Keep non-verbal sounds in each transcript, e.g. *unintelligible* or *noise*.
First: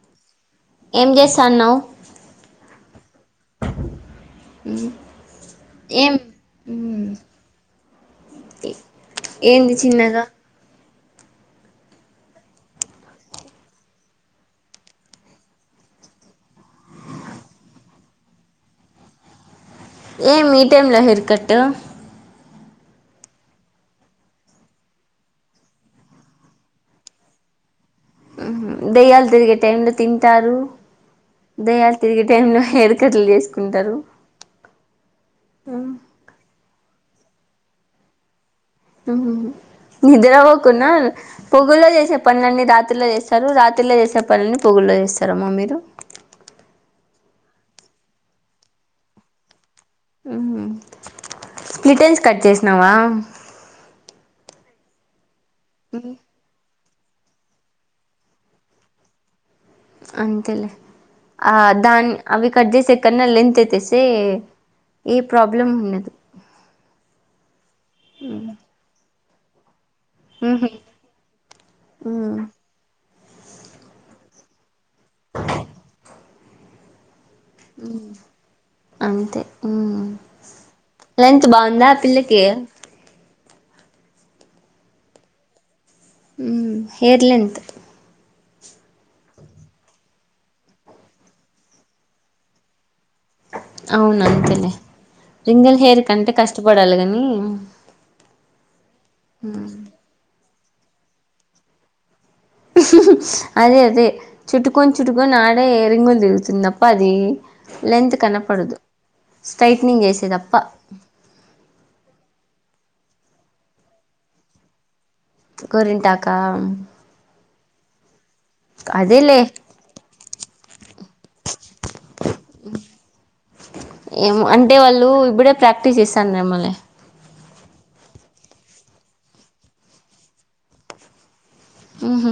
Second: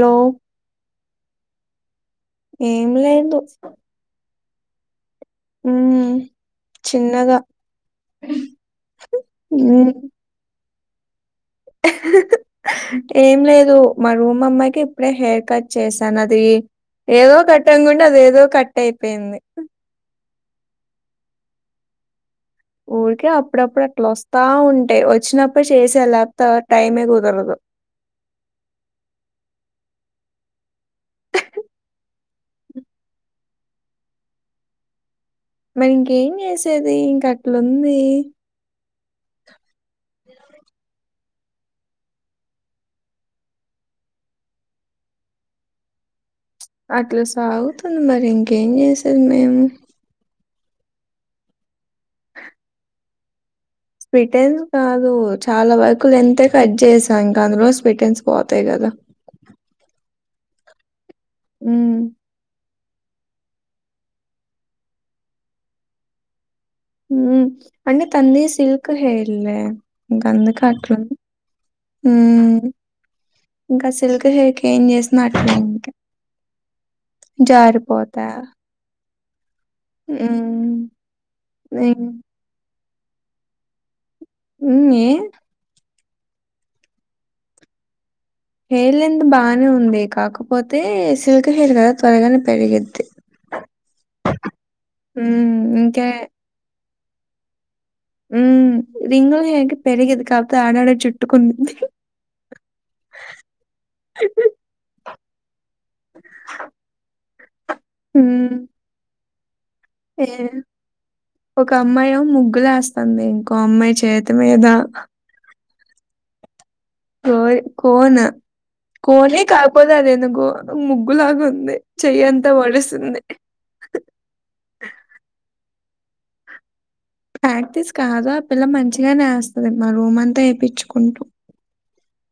Hello ఏం చేస్తానవ్ *unintelligible* ఏం లేదు అ హ చిన్నగా ఏంది చిన్నగా ఏం లేదు మా రూమ్మ్మాయికి ఇప్పుడే హెయిర్ కట్ చేసాను అది ఏదో కట్ అనుకుంటే అది ఏదో కట్ అయిపోయింది ఏం ఈ టైంలో హెర్ కట్ ఊరికే అప్పుడప్పుడు అట్లా వస్తా ఉంటాయి వచ్చినప్పుడు చేసేయాల లేక పోతే టైమే కుదరదు దెయ్యాలు తిరిగే టైంలో తింటారు దయ్యాలు తిరిగే టైంలో హెయిర్కట్టలు చేసుకుంటారు మరి ఇంకేం చేసేది ఇంకా అట్లా ఉంది ఆ నిద్ర పోకున్న పొగుల్లో చేసే పనులన్నని రాత్రిలో చేస్తారు రాత్రిలో చేసే పనులని పొగుల్లో చేస్తార అమ్మ మీరు అట్లా సాగుతుంది మరి ఇంకేం చేసేది మేము అ స్ప్లిటెన్స్ కట్ చేసినావా స్ీటెన్ కాదుూ చాలా వరకులు లెంగ్త్ కట్ చేసి ఇంకా అందులో స్వీటెన్స్ పోతాయి కదా అంతేలే ఆ మ్మ్ దాన్ అవి కట్ చేసి కన్నా లెంత్ అయితేస్తే ఏ ప్రాబ్లం ఉండదు అంటే తంది సిల్క్ హెయిర్ లే గందు కాట్లు ఉమ్ ఇంకా సిల్క్ హెయిర్ కి ఏం చేసిన అట్లే ఉంటాయి జారిపోత అంతే అ లెంగ్త్ బాగుందా ఆ హ్మ్. పిల్లకి ఉంది హేర్ లెంత్ హెయిర్ లెన్త్ బానే ఉంది కాకపోతే సిల్క్ హెయిర్ కదా త్వరగానే పెరిగిద్ది అవును అంతేలే హ్మ్. రింగల్ హెయిర్ ఇంకే కంటే కష్టపడాలి కాని ఇమ్ హ్మ్ రింగులు హెయిర్ కి పెరిగేది కాదు త ఆడాడ చుట్టుకుంది అదే అదే చుట్టుకంచ చుట్టుకొని అే ఎ రింగులు దిగుతుందప్ప అది లెంత్ హ్మ్. కనబడదు ఏ ఒక అమ్మాయి ముగ్గులాస్తా వస్తుంది ఇంకో అమ్మాయి చేతి మీద గోరింటాకా కో కోను అదేలే కోనే కాపోదా అదేందుకో ముగ్గులాగా ఉంది చెయ్యింతా ఒడుస్తుంది పట్టి చేస్తారేమోలే ప్రాక్టీస్ కాదుా అ పిల్ల మంచిగానే వెస్తుంది మా రూమ్ అంతా వేయించుకొండ్రు ఉహు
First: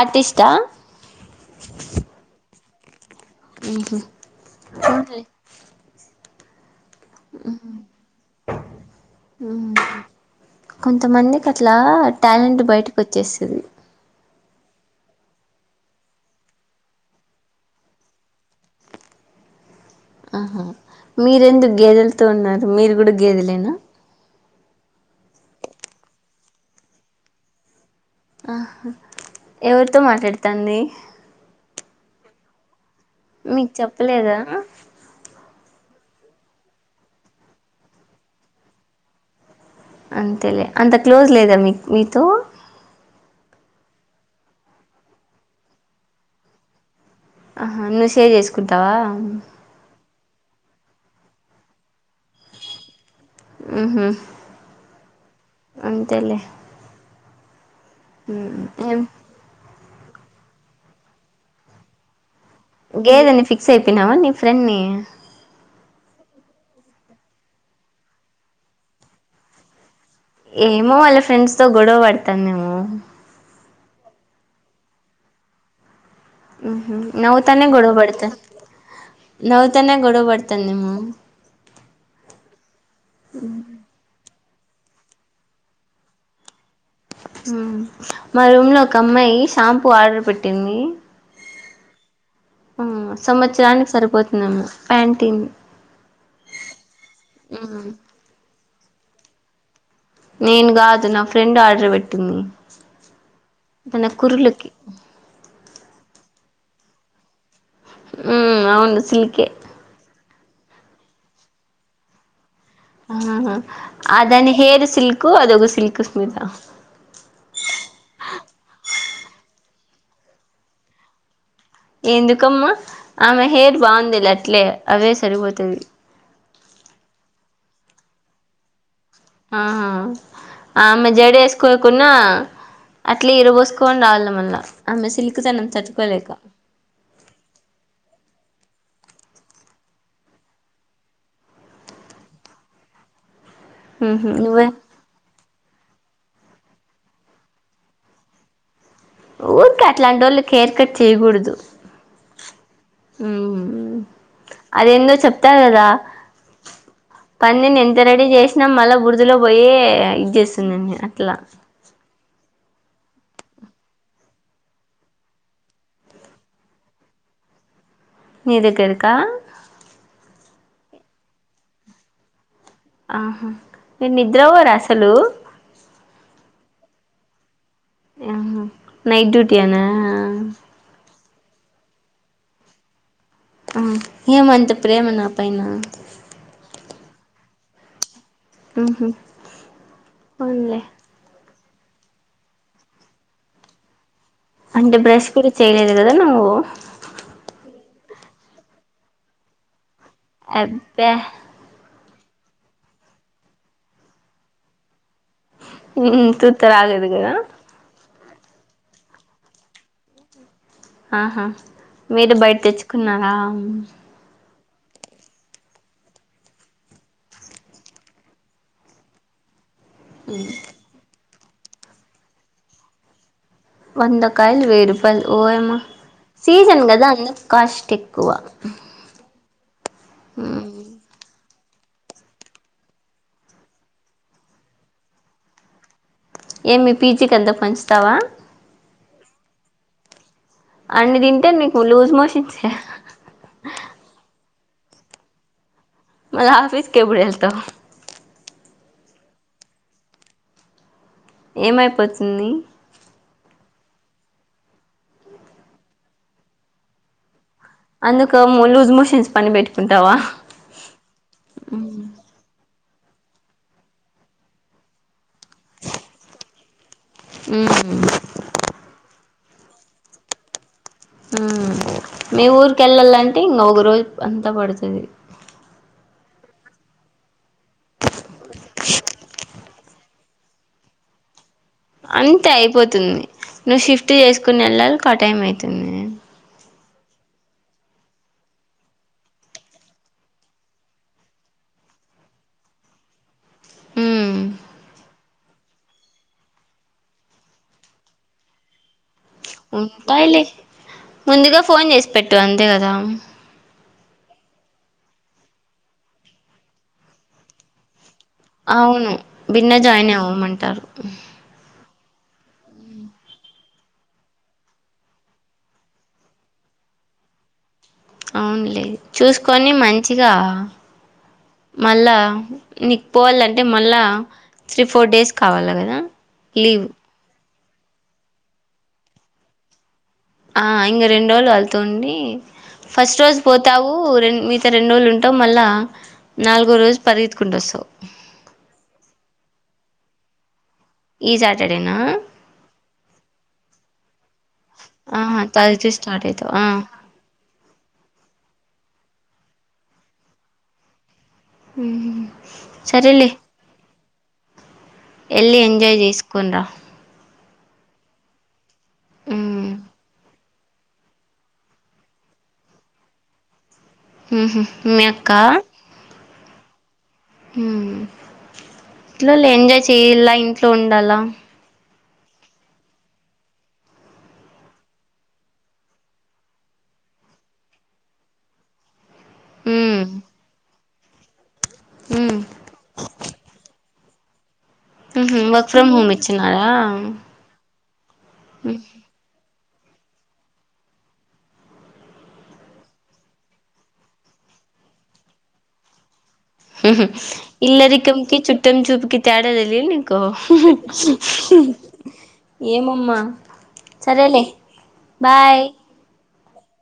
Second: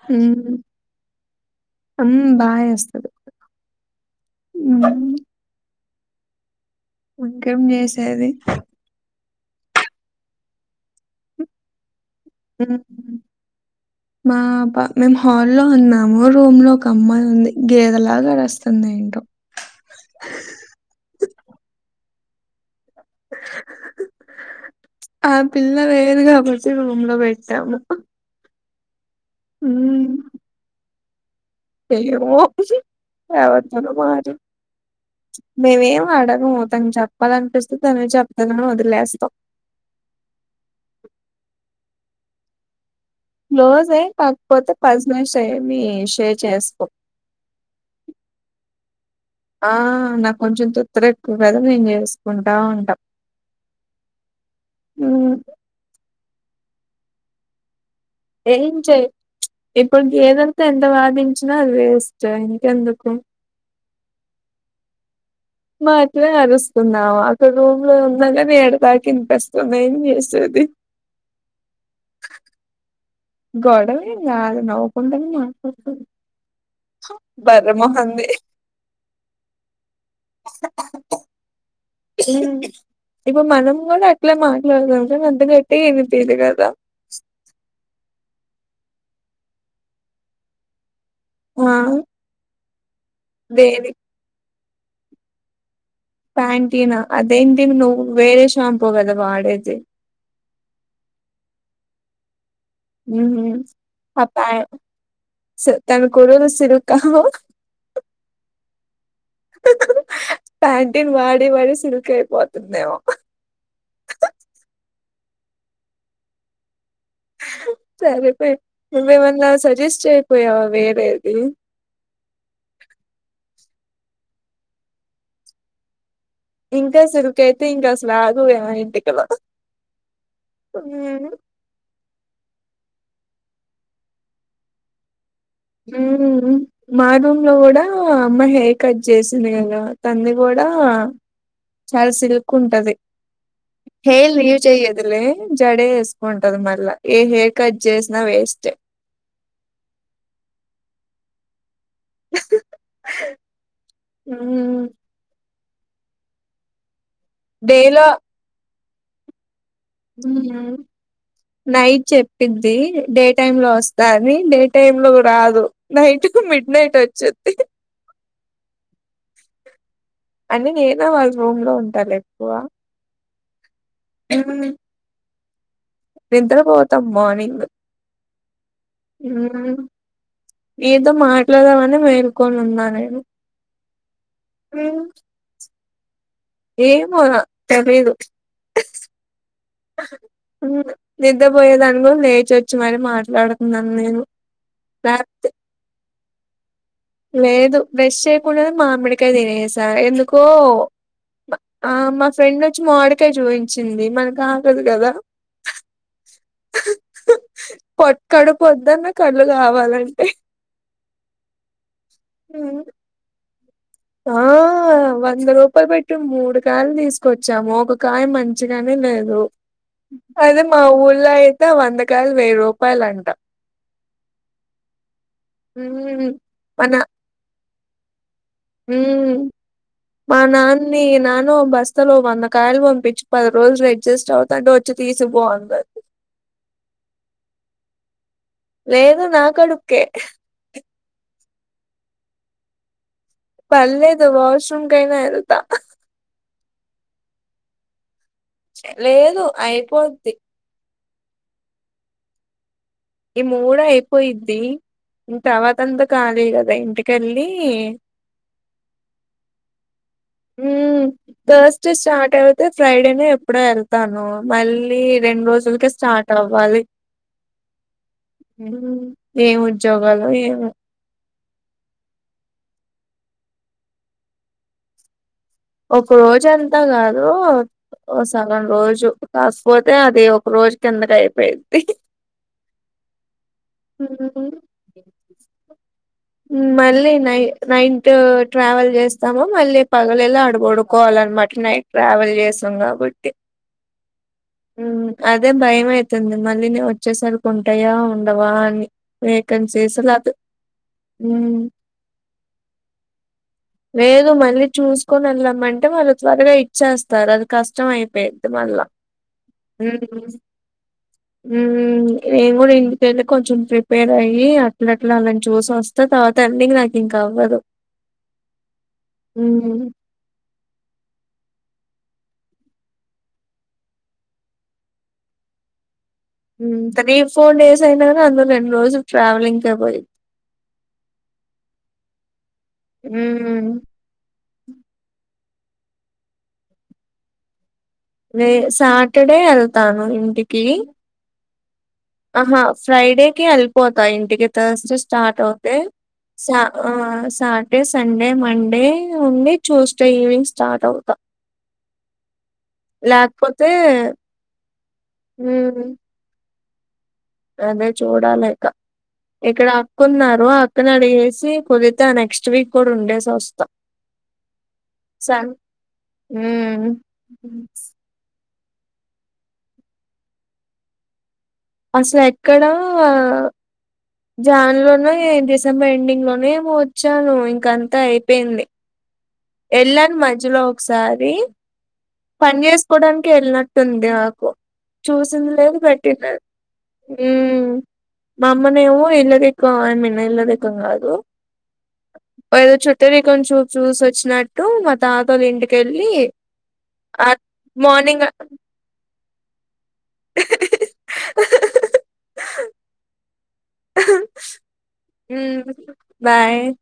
ఆర్టిస్టా హ్మ్ బా ఏస్ ఉహ్మ్ ఇంకేం చేసేది కొంతమందికి అట్లా టాలెంట్ బయటకి వచ్చేస్తుంది మాబా మేము హాల్లో ఉన్నాము రూమ్ లో ఒక అమ్మాయి ఉంది గేదెలాగే వేస్తుంది ఏంటో ఆహా మీరెందుకు గేదెలతో ఉన్నారు మీరు కూడా గేదలేనా ఆ పిల్ల లేదు కాబట్టి రూమ్ లో పెట్టాము ఆహా ఎవరితో మాట్లాడతాడి ఏమో మీకు ఎవరితోనో మాట్లా చెప్పలేదా మే ఏం అడగము తను చెప్పాలనిపిస్తే తను చెప్తేదాన్ని వదిలేస్తాం అంతేలే అంత క్లోజ్ లేదా మీ మీతో లోజ్ అయ కాకపోతే పజనెస్ అ మీ షేర్ చేసుకో ఆహా మెసేజ్ చేసుకుంటావా ఇదెక్కువ మేము చేసుకుంటా ఉంటాం ఆహ్ హ హ్మ్. అంతేలే ఏం ఇప్పుడు గేదె లతో ఎంత వాదించిన వేస్ట్ చ ఇంకెందుకు చెప్పినవా నీ ఫ్రెండ్ ని మాత్రమే అరుస్తున్నావా రూమ్ లో ఉన్నాగాని ఏడుపుంతా వినిపిస్తుంది ఏం చేస్తున్నావ్ ఏమో వాళ్ళ ఫ్రెండ్స్ తో గొడవ పడుతుందేమో గొడవేం కాదు నవ్వుతూ మాట్లాడుతుంది నవ్వుతూనే బర్రె గొడవ మొహంది. పడుతుంద నవ్వుతూనే గొడవ పడుతుందేమో అట్లా మాట్లాడదాం అందుకట్టే ఏమి మా రూమ్ లో ఒక అమ్మాయి షాంపూ ఆర్డర్ పెట్టింది ఆ ఆ దేని సంవత్సరానికి సరిపోతుందమ్మా ప్యాంటీన్ ప్యాంటీనా అదేంటిన్ మ్మ్ నువ్వు వేరే షాంప్ పోద్దివాడతే నేను కాదు నా ఫ్రెండ్ ఆర్డర్ పెట్టింది తన కురులకి హహు తిరక్కు మ్మ్ అవును సిల్కే ప్యాంటీన్ వాడే వాడే సిల్క్ అయిపోతాది ఆ అదని హేర్ సిల్క్ ఎకు అది ఒకో సిల్క్స్మిత సరేపోయి మ మేమన్నా సజెస్ట్ అయిపోయావా వేరేది ఎందుకమ్మా ఆమె హెయిర్ బాగుంది అట్లే అవే సరిపోతుది ఇంకా అసలుకైతే ఇంకా అసలు ఆగమే ఇంటికి ఉహ్మ్ ఆమె జడేసుకోకున్న అట్లే ఎరబోసుకొని రావాల మళ్ళ ఆమె సిల్క్ మా రూంలో కూడా అమ్మ హెయిర్ కట్ చేసంది కదా దన్ని కూడా చాలా సిల్క్ ఉంటది మ్మ్ హు హెయిర్ లీవ్ నువ్వే చేయొద్దులే జడే వేసుకుంటది మల్ల ఏ హెయిర్ కట్ చేసినా వేస్టే ఊరిక అట్లాంటి వాళ్ళకి హెయిర్ కట్ చేయకూడదు హ్మ్. అదేందో చెప్ తఊరుగా పనిని ఎంత డేలో రెడీ చేసినా మళ్ళ బూడిది పోయ ఇది చేస్తుందంని అట్లా ది డే టైమ్ లో వస్తాని డే టైమ్ లో రాదు నైట్ కు మిడ్ నైట్ వచ్చేది నీదకాదుకా అంటే నేనా వాళ్ళ రూమ్ లో ఉంటాల ఎక్కువ ఆహా మీే నిద్ర్వరు అసలు నింతకు పోతాం మార్నింగ్ ఆ నైట్ డ్యూటీనా విప్లదం అని మేల్కొని ఉన్నా నేను ఏమ అంత ప్రేమ నా పైన ఏమ తెలిదు పోన్లే పోయేదానుకో లేచి వచ్చి మరి మాట్లాడుతున్నాను నేను అంటే బ్రష్ లేకపోతే కూడా చేయలేదు కదా నువ్వు ఓ లేదు వెస్ట్ చేయకుండాద మామిడికాయ తినేస్త స ఎందుకో అబ్బా ఆ మా ఫ్రెండ్ వచ్చి మాడికాయ చూపించింది మనకు ఆగదు కదా ఉ తూతరా ఆగదు కదా పొట్ కడుప్ పొదున్న కళ్లు కావాలంటై ఆహా మీరు బయట తెచ్చుకున్నారా ఆ వంద రూపాయలు పెట్టి మూడు కాయలు తీసుకొచ్చాము ఒక కాయ మంచిగానే లేదు అదే మాఊల్యితే కిలో వందకాయలు వెయ్యి రూపాయలు అంట వందకాయల్ వేయ్ రుపాయల్ ఓమ్మా ఉమ్ సీజన్గాదా అందుకే కాష్ట్ ఎక్కువ హ్మ్ మా నాన్న్ని నాన్ లో బస్తలో వందకాయలు పంపించి పది రోజులు అడ్జస్ట్ అవుతంటే వచ్చి తీసిపో అంది ఏమీ పీజీకంత పంచ్తావా లేదు నా కడూప్కే అన్ని తింటే నీకు లూజ్ మోషన్స్ యే పర్లేదు వాష్రూమ్ కైనా వేల్తా మళ్ళా ఆఫీస్కి ఎప్పుడెల్తావ్ లేదు అయిపోద్ది ఏమైపోతుంది ఈ మూడ్ అయిపోయిద్ది ఇంకా తవాతంత కాళి గదా ఇంటికెళ్ళి అందుక లూజ్ మోషన్స్ పని పెట్టుకుంటావా బస్ట్ స్టార్ట్ ఉతే ఫ్రైడేనే ఎప్పుడో వెళ్తాను మళ్ళీ రెండు రోజులక స్టార్ట్ అవ్వాలి హ్మ్ ఏం ఉద్యోగాలు ఏమో మీ ఊరిక వెళ్ళాలంటే ఇంకా ఒక రోజు అంతా పడుతుంది ఒక రోజు ఎంతా కాదు సగం రోజు కాకపోతే అది ఒక రోజు కిందక అయిపోయిది అంతే అయిపోతుంది నువ్వు షిఫ్ట్ చేసుకుని వెళ్ళాలి ఆ టైం అవుతుంది మళ్ళీ నై నైట్ ట్రావెల్ చేస్తాము మళ్ళీ పగలలా అడగడుకోవాలన్నమాట నైట్ ట్రావెల్ చేసాం కాబట్టి హ్మ్ అదే భయం అవుతుంది మళ్ళీ న వచ్చేసరికి ఉంటాయా ఉండవా అని వేకన్సస్లుదు ఉంటాయిలే ముందుగా ఫోన్ చేసి పెట్టు అంతే కదా లేదు మళ్ళీ చూసుకొని వెళ్ళమంటే వాళ్ళు త్వరగా ఇచ్చేస్తారు అది కష్టం అయి అవును బిన్న జాయిన్ అవ్వమంటారు హ్మ్. నేను కూడా ఇంటికెళ్ళి కొంచెం ప్రిపేర్ అయ్యి అట్ల అట్లా అలాని చూసి వస్త తర్వాత అండింగ్ నాకు ఇంకా అవ్వదు అవునులే చూసుకొని హ్మ్. మంచిగా మళ్ళా నీకు పోవాలంటే మళ్ళా త్రీ ఫోర్ డేస్ కావాలి కదా లీవ్ త్రీ ఫోర్ డేస్ అయినా అందులో రెండు రోజులు ట్రావెలింగ్ అయిపోయిది ఇంకా రెండు రోజులుు వెళ్తుండి ఫస్ట్ రోజు హ్మ్. పోతావు రెం మీ ఇకా రెండు రోజులు ఉంటావు మళ్ళా నాలుగో రోజు పరిగెత్తుకుంటూ వస్తావు నే సాటర్డే వెళ్తాను ఇంటికి ఇ సాట్ ఆహా ఫ్రైడేకి హల్ప్పోతాయి ఇంటికి థర్స్డే స్టార్ట్ ఆహా అవుతే థర్స్డే స్టార్ట్ అవుతావు ఆ సాటర్డే సండే మండే ఉండి ట్యూస్డే ఈవినింగ్ స్టార్ట్ అవు హ్మ్ సరేలే లేకపోతే ఎళ్లి హ్మ్. ఎంజాయ్ చేసుకొని రా అదే చూడాలింకా ఇక్కడ ఉమ్ అక్కున్నారు క్కన అడిగేసి కొదితే ఆ నెక్స్ట్ వీక్ కూడా ఉండేసి వస్తా మీ అక్క హ హ ఇట్లా ఎంజాయ్ చేయలా ఇంట్లో ఉండాల అసలు ఎక్కడ జాన్ లోనే డిసెంబర్ ఎండింగ్ లోనే ఏమో వచ్చాను ఇంక అంతా అయిపోయింది ఉమ్ ఎళ్లను మధ్యలో ఒకసారి ఉమ్ పని చేసుకోవడానికి వెళ్ళినట్టుంది ఆ కు ఉహు చూసింది వర్క్ లేదు ఫ్రమ్ హోమ్ పెట్టింది లేదు ఇచ్చినారా మా అమ్మనే ఏమో ఇల్ళగ మన్న ఇళ్ల రకం కాదు ఏదో చుట్టూ రికం చూ చూసి వచ్చినట్టు మా తాతలు ఇంటికెళ్ళి మార్నింగ్ ఇల్లరికంకి చుట్టం చూపుకి తేడాదలి నీకో ఏమమ్మా సరేలే బాయ్ బాయ్ అ